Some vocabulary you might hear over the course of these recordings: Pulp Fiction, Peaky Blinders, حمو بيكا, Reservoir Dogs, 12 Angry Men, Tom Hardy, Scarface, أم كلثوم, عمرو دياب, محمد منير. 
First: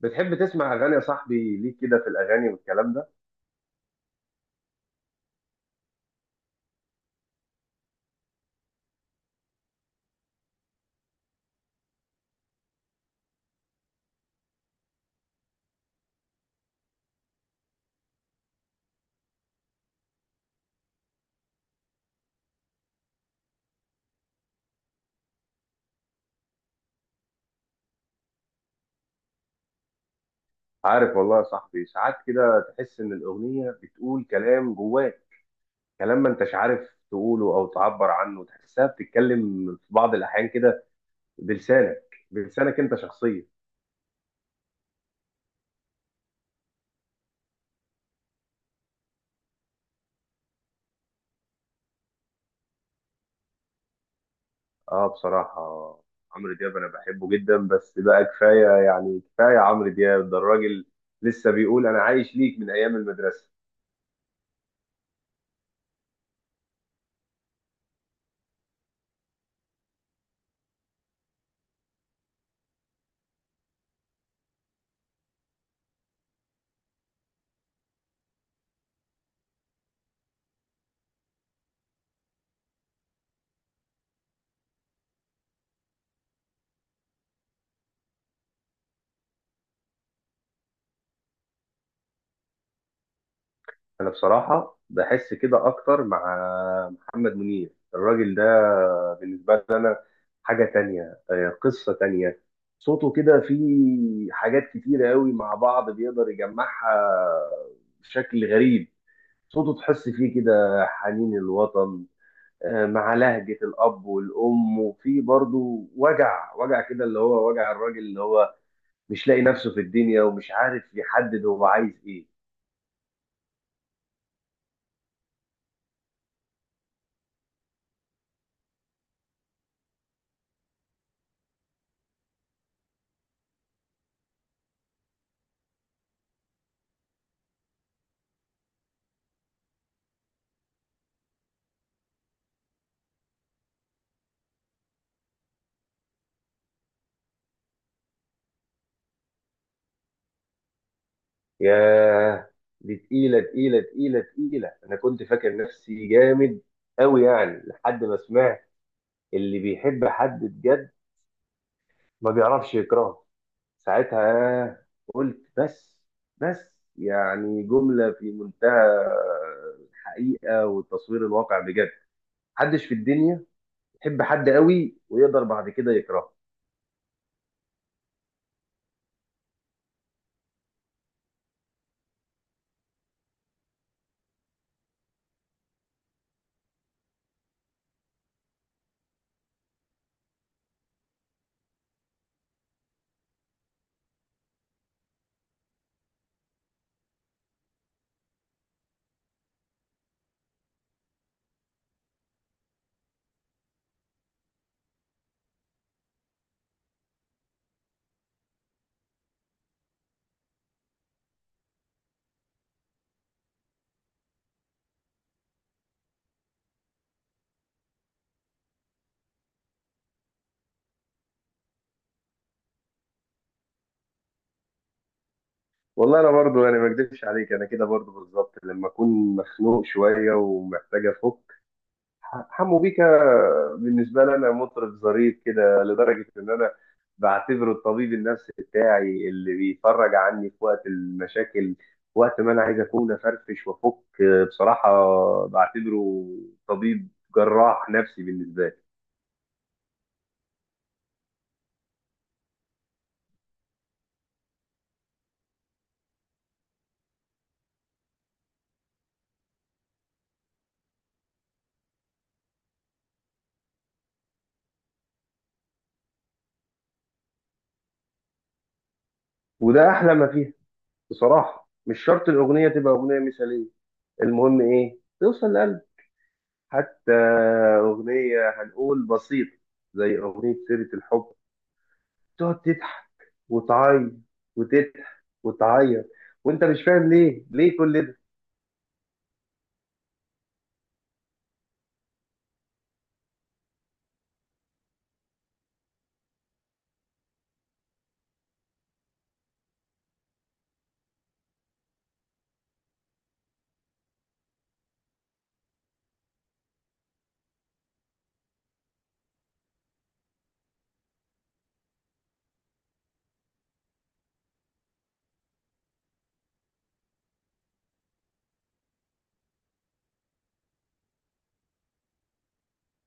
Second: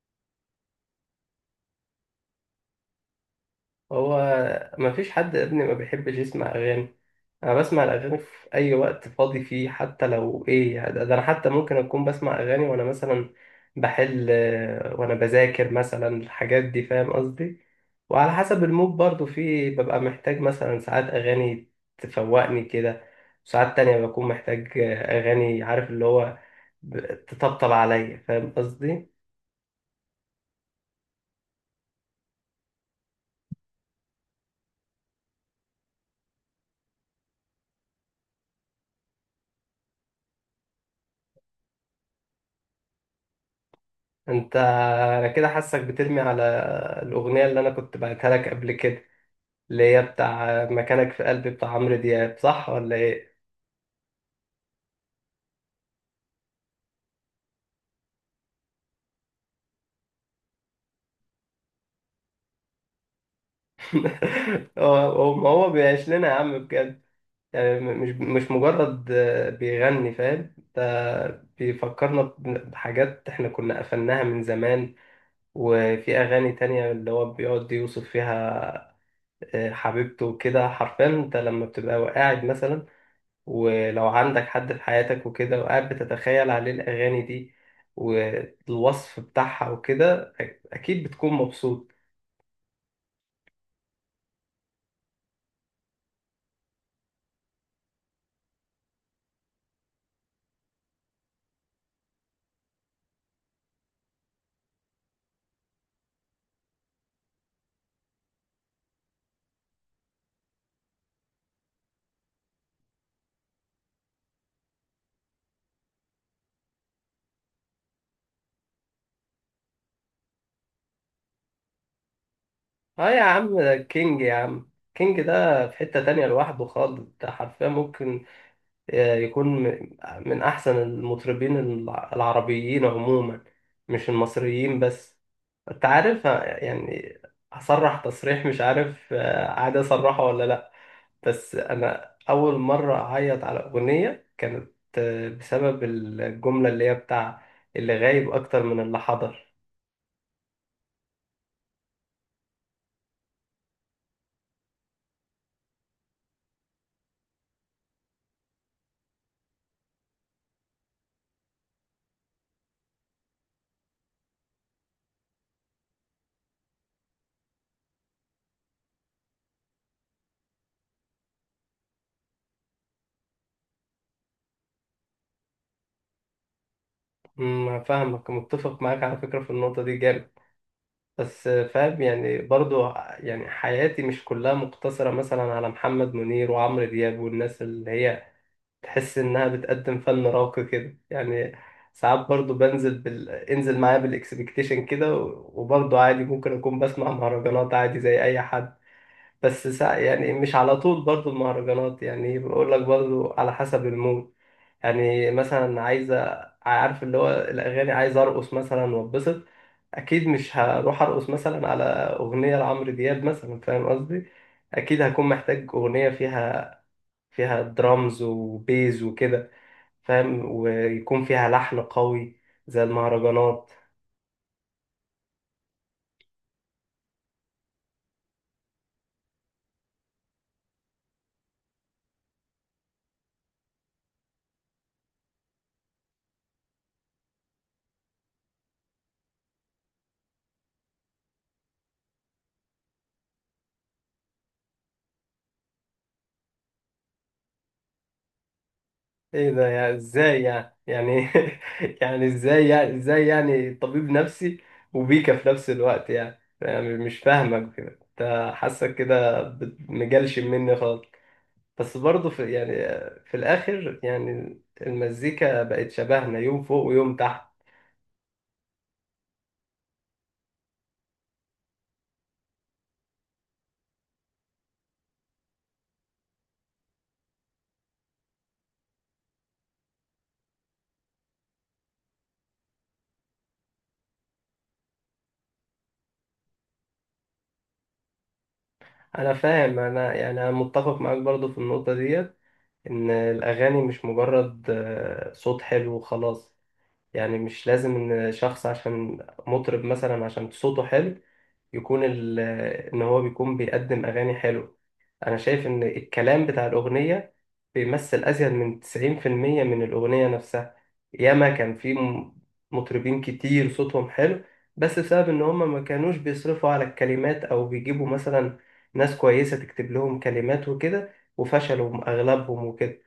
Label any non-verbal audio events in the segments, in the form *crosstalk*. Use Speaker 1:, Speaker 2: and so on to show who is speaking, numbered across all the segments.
Speaker 1: بتحب تسمع اغاني يا صاحبي؟ ليك كده في الاغاني والكلام ده.
Speaker 2: هو، ما فيش حد يا ابني ما بيحبش يسمع اغاني. انا بسمع الاغاني في اي وقت فاضي فيه، حتى لو ايه يعني، ده انا حتى ممكن اكون بسمع اغاني وانا مثلا بحل، وانا بذاكر مثلا الحاجات دي، فاهم قصدي. وعلى حسب المود برضو، في ببقى محتاج مثلا ساعات اغاني تفوقني كده، وساعات تانية بكون محتاج اغاني، عارف اللي هو تطبطب عليا، فاهم قصدي.
Speaker 1: عارف والله يا صاحبي، ساعات كده تحس ان الاغنيه بتقول كلام جواك، كلام ما انتش عارف تقوله او تعبر عنه. تحسها بتتكلم في بعض الاحيان كده بلسانك، بلسانك انت شخصيا.
Speaker 2: انت انا كده حاسك بترمي على الاغنية اللي انا كنت بعتها لك قبل كده، اللي هي بتاع مكانك في قلبي بتاع عمرو دياب، صح ولا ايه؟
Speaker 1: اه، بصراحه عمرو دياب انا بحبه جدا، بس بقى كفايه، يعني كفايه. عمرو دياب ده الراجل لسه بيقول انا عايش ليك من ايام المدرسه.
Speaker 2: *laughs* ما هو بيعيش لنا يا عم بجد، يعني مش مجرد بيغني، فاهم؟ ده بيفكرنا بحاجات احنا كنا قفلناها من زمان. وفي اغاني تانية اللي هو بيقعد يوصف فيها حبيبته وكده. حرفيا انت لما بتبقى قاعد مثلا، ولو عندك حد في حياتك وكده وقاعد بتتخيل عليه الأغاني دي والوصف بتاعها وكده، أكيد بتكون مبسوط.
Speaker 1: انا بصراحه بحس كده اكتر مع محمد منير. الراجل ده بالنسبه لي انا حاجه تانية، قصه تانية. صوته كده فيه حاجات كتيره قوي مع بعض بيقدر يجمعها بشكل غريب. صوته تحس فيه كده حنين الوطن، مع لهجه الاب والام، وفيه برضه وجع وجع كده، اللي هو وجع الراجل اللي هو مش لاقي نفسه في الدنيا ومش عارف يحدد هو عايز ايه.
Speaker 2: اه يا عم، ده كينج يا عم. كينج ده في حتة تانية لوحده خالص. ده حرفيا ممكن يكون من أحسن المطربين العربيين عموما، مش المصريين بس. أنت عارف، يعني، هصرح تصريح مش عارف عادي أصرحه ولا لأ، بس انا اول مره اعيط على اغنيه كانت بسبب الجمله اللي هي بتاع اللي غايب اكتر من اللي حضر.
Speaker 1: ياه، دي تقيلة تقيلة تقيلة تقيلة. أنا كنت فاكر نفسي جامد أوي يعني، لحد ما سمعت اللي بيحب حد بجد ما بيعرفش يكرهه. ساعتها قلت بس. بس، يعني جملة في منتهى الحقيقة والتصوير الواقع بجد. محدش في الدنيا يحب حد قوي ويقدر بعد كده يكرهه.
Speaker 2: فاهمك، متفق معاك على فكره في النقطه دي جامد، بس فاهم يعني برضو. يعني حياتي مش كلها مقتصره مثلا على محمد منير وعمرو دياب والناس اللي هي تحس انها بتقدم فن راقي كده يعني. ساعات برضو بنزل انزل معايا بالاكسبكتيشن كده، وبرضو عادي ممكن اكون بسمع مهرجانات عادي زي اي حد، بس يعني مش على طول برضو المهرجانات، يعني بقول لك برضو على حسب المود. يعني مثلا عارف اللي هو الأغاني، عايز أرقص مثلا وأتبسط. أكيد مش هروح أرقص مثلا على أغنية لعمرو دياب مثلا، فاهم قصدي. أكيد هكون محتاج أغنية فيها درامز وبيز وكده، فاهم، ويكون فيها لحن قوي زي المهرجانات.
Speaker 1: والله انا برضو يعني ما اكدبش عليك، انا كده برضو بالظبط. لما اكون مخنوق شويه ومحتاج افك، حمو بيكا بالنسبة لي أنا مطرب ظريف كده، لدرجة إن أنا بعتبره الطبيب النفسي بتاعي اللي بيفرج عني في وقت المشاكل، وقت ما أنا عايز أكون أفرفش وأفك. بصراحة بعتبره طبيب جراح نفسي بالنسبة لي.
Speaker 2: ايه ده، يعني ازاي؟ يعني *laughs* يعني ازاي يعني ازاي يعني طبيب نفسي وبيكا في نفس الوقت؟ يعني مش فاهمك كده، انت حاسك كده مجلشم مني خالص. بس برضه في يعني، في الاخر يعني المزيكا بقت شبهنا، يوم فوق ويوم تحت.
Speaker 1: وده أحلى ما فيه. بصراحة مش شرط الأغنية تبقى أغنية مثالية، المهم إيه؟ توصل لقلب. حتى أغنية هنقول بسيطة زي أغنية سيرة الحب، تقعد تضحك وتعيط وتضحك وتعيط وانت مش فاهم ليه ليه كل ده.
Speaker 2: انا فاهم، انا يعني انا متفق معاك برضه في النقطة ديت، ان الاغاني مش مجرد صوت حلو وخلاص. يعني مش لازم ان شخص عشان مطرب مثلا عشان صوته حلو يكون ان هو بيكون بيقدم اغاني حلو. انا شايف ان الكلام بتاع الاغنيه بيمثل ازيد من 90% من الاغنيه نفسها. ياما كان في مطربين كتير صوتهم حلو، بس بسبب ان هم ما كانوش بيصرفوا على الكلمات او بيجيبوا مثلا ناس كويسه تكتب لهم كلمات وكده، وفشلوا اغلبهم وكده.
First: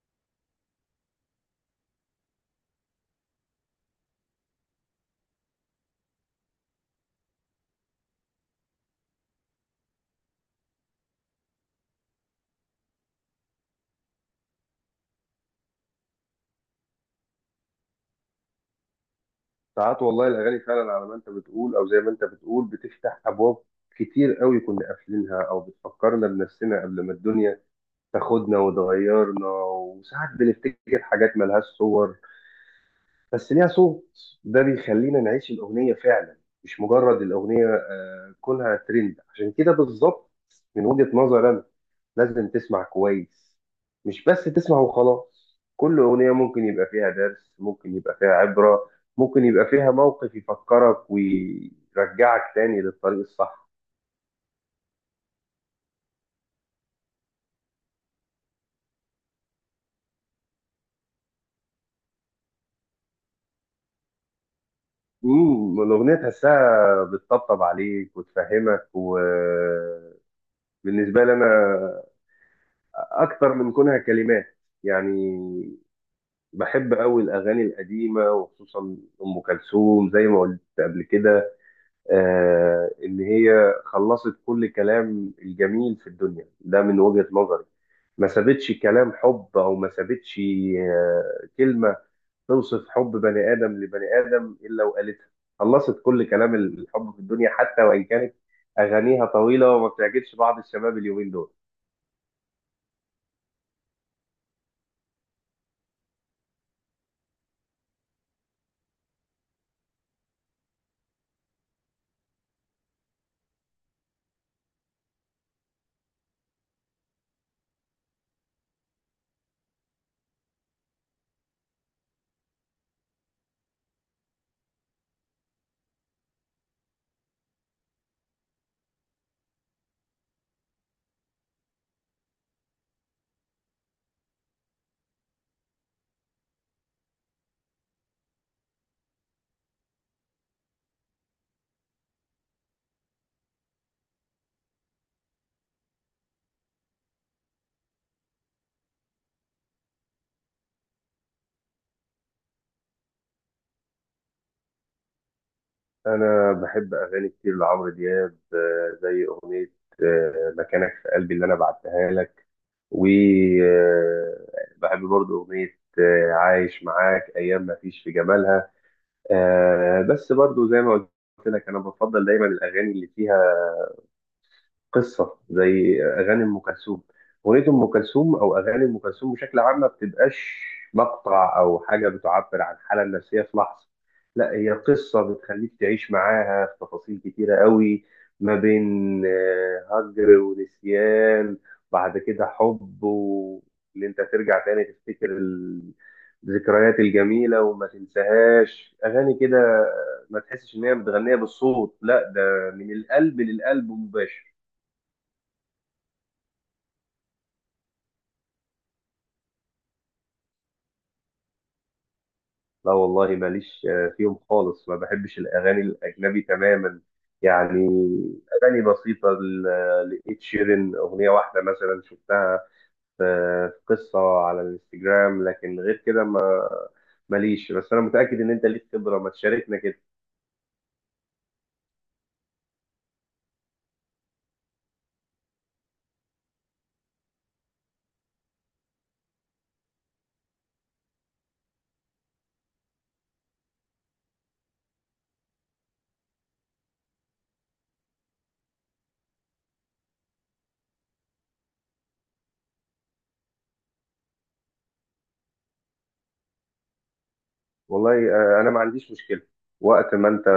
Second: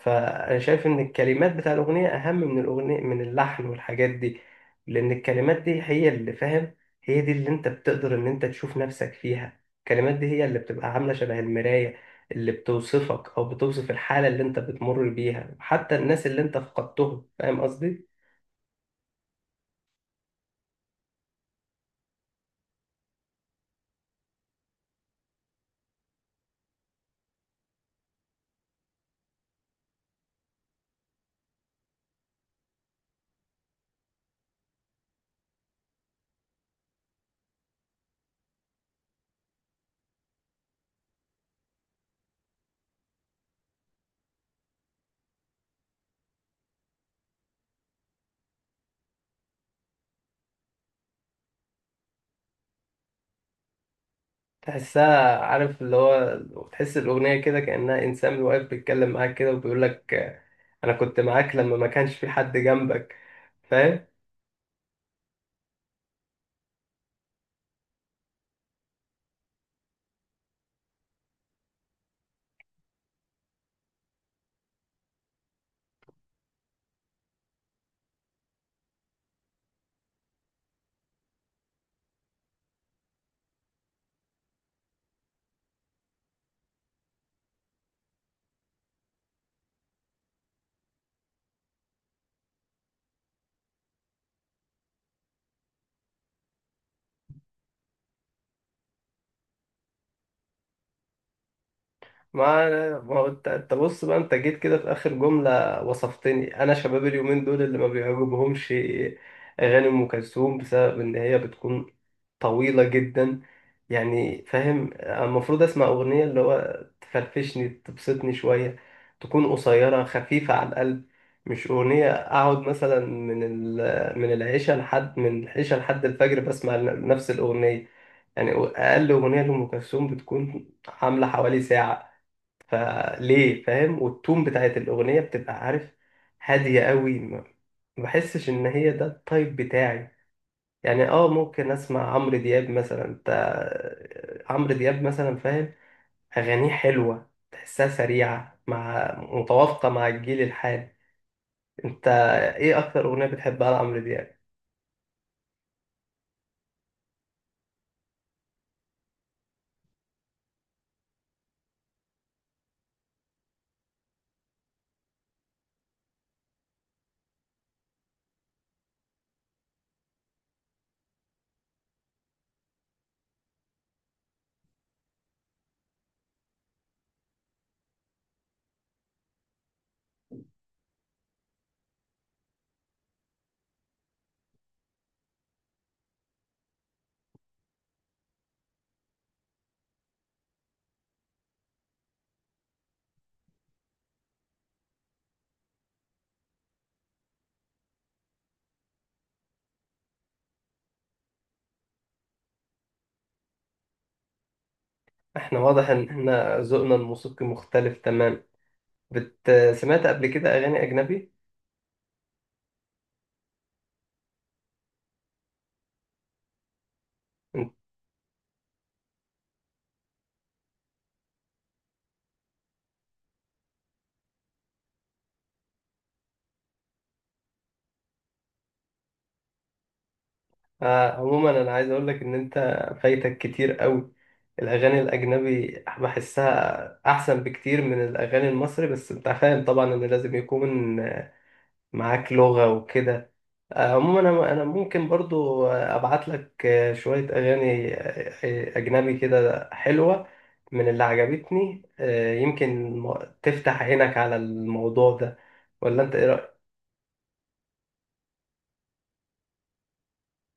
Speaker 2: فانا شايف ان الكلمات بتاع الاغنيه اهم من الاغنيه، من اللحن والحاجات دي، لان الكلمات دي هي اللي، فاهم، هي دي اللي انت بتقدر ان انت تشوف نفسك فيها. الكلمات دي هي اللي بتبقى عامله شبه المرايه اللي بتوصفك او بتوصف الحاله اللي انت بتمر بيها، حتى الناس اللي انت فقدتهم، فاهم قصدي.
Speaker 1: ساعات والله الاغاني فعلا على ما انت بتقول، او زي ما انت بتقول، بتفتح ابواب كتير قوي كنا قافلينها، او بتفكرنا بنفسنا قبل ما الدنيا تاخدنا وتغيرنا. وساعات بنفتكر حاجات ملهاش صور بس ليها صوت، ده بيخلينا نعيش الاغنيه فعلا. مش مجرد الاغنيه، كونها ترند عشان كده بالظبط. من وجهه نظري انا لازم تسمع كويس، مش بس تسمع وخلاص. كل أغنية ممكن يبقى فيها درس، ممكن يبقى فيها عبرة، ممكن يبقى فيها موقف يفكرك ويرجعك تاني للطريق الصح.
Speaker 2: تحسها، عارف اللي هو، تحس الاغنيه كده كانها انسان واقف بيتكلم معاك كده وبيقول لك انا كنت معاك لما ما كانش في حد جنبك، فاهم؟
Speaker 1: الأغنية تحسها بتطبطب عليك وتفهمك. وبالنسبة لي أنا، أكتر من كونها كلمات يعني، بحب أوي الأغاني القديمة، وخصوصا أم كلثوم زي ما قلت قبل كده. إن هي خلصت كل كلام الجميل في الدنيا ده من وجهة نظري. ما سابتش كلام حب، أو ما سابتش كلمة توصف حب بني آدم لبني آدم إلا وقالتها. خلصت كل كلام الحب في الدنيا، حتى وإن كانت أغانيها طويلة وما بتعجبش بعض الشباب اليومين دول.
Speaker 2: ما ما هو انت، انت بص بقى، انت جيت كده في اخر جمله وصفتني انا شباب اليومين دول اللي ما بيعجبهمش اغاني ام كلثوم بسبب ان هي بتكون طويله جدا. يعني فاهم، المفروض اسمع اغنيه اللي هو تفرفشني، تبسطني شويه، تكون قصيره خفيفه على القلب، مش اغنيه اقعد مثلا من من العشاء لحد الفجر بسمع نفس الاغنيه. يعني اقل اغنيه لام كلثوم بتكون عامله حوالي ساعه، فليه؟ فاهم، والتون بتاعت الأغنية بتبقى، عارف، هادية قوي. ما بحسش إن هي ده التايب بتاعي. يعني اه، ممكن اسمع عمرو دياب مثلا. انت عمرو دياب مثلا، فاهم، اغانيه حلوه، تحسها سريعه، مع متوافقه مع الجيل الحالي. انت ايه اكتر اغنيه بتحبها لعمرو دياب؟
Speaker 1: أنا بحب أغاني كتير لعمرو دياب، زي أغنية مكانك في قلبي اللي أنا بعتها لك. وبحب برضو أغنية عايش معاك أيام ما فيش في جمالها. بس برضو زي ما قلت لك، أنا بفضل دايما الأغاني اللي فيها قصه، زي اغاني ام كلثوم. اغنيه ام كلثوم او اغاني ام كلثوم بشكل عام ما بتبقاش مقطع او حاجه بتعبر عن الحاله النفسيه في لحظه، لا هي قصه بتخليك تعيش معاها في تفاصيل كتيره قوي، ما بين هجر ونسيان، بعد كده حب، وان انت ترجع تاني تفتكر الذكريات الجميله وما تنساهاش. اغاني كده ما تحسش ان هي متغنيه بالصوت، لا ده من القلب للقلب مباشر.
Speaker 2: احنا واضح ان احنا ذوقنا الموسيقي مختلف تمام. سمعت قبل كده اغاني اجنبي؟
Speaker 1: لا والله ماليش فيهم خالص، ما بحبش الأغاني الأجنبي تماما. يعني أغاني بسيطة لإد شيرين، أغنية واحدة مثلا شفتها في في قصة على الانستجرام، لكن غير كده ما ماليش. بس أنا متأكد إن أنت ليك خبرة، ما تشاركنا كده.
Speaker 2: آه، عموما انا عايز اقول لك ان انت فايتك كتير قوي الاغاني الاجنبي، بحسها احسن بكتير من الاغاني المصري، بس انت فاهم طبعا ان لازم يكون معاك لغة وكده. آه، عموما أنا ممكن برضو ابعت لك شوية اغاني اجنبي كده حلوة من اللي عجبتني. آه، يمكن تفتح عينك على الموضوع ده، ولا انت ايه رأيك؟
Speaker 1: والله أنا ما عنديش مشكلة. وقت ما أنت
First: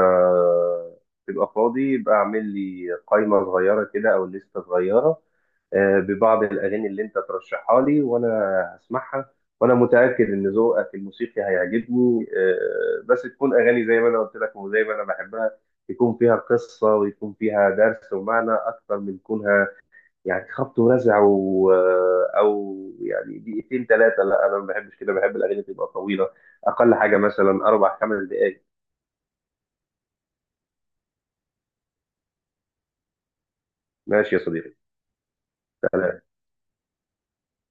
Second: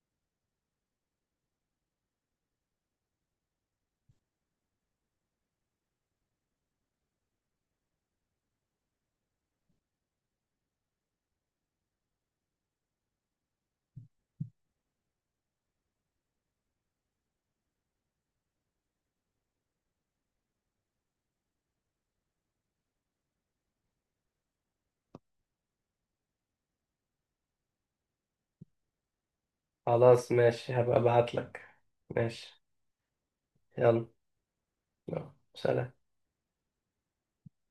Speaker 1: تبقى فاضي، يبقى اعمل لي قائمة صغيرة كده أو لستة صغيرة ببعض الأغاني اللي أنت ترشحها لي، وأنا هسمعها. وأنا متأكد إن ذوقك الموسيقي هيعجبني. بس تكون أغاني زي ما أنا قلت لك، وزي ما أنا بحبها، يكون فيها قصة، ويكون فيها درس ومعنى، أكتر من كونها يعني خبط ورزع أو يعني دقيقتين 3. لا أنا ما بحبش كده، بحب الأغاني تبقى طويلة، أقل حاجة مثلا 4 5 دقايق.
Speaker 2: خلاص ماشي، هبقى ابعت لك. ماشي. يلا.
Speaker 1: ماشي يا صديقي.
Speaker 2: يلا. سلام.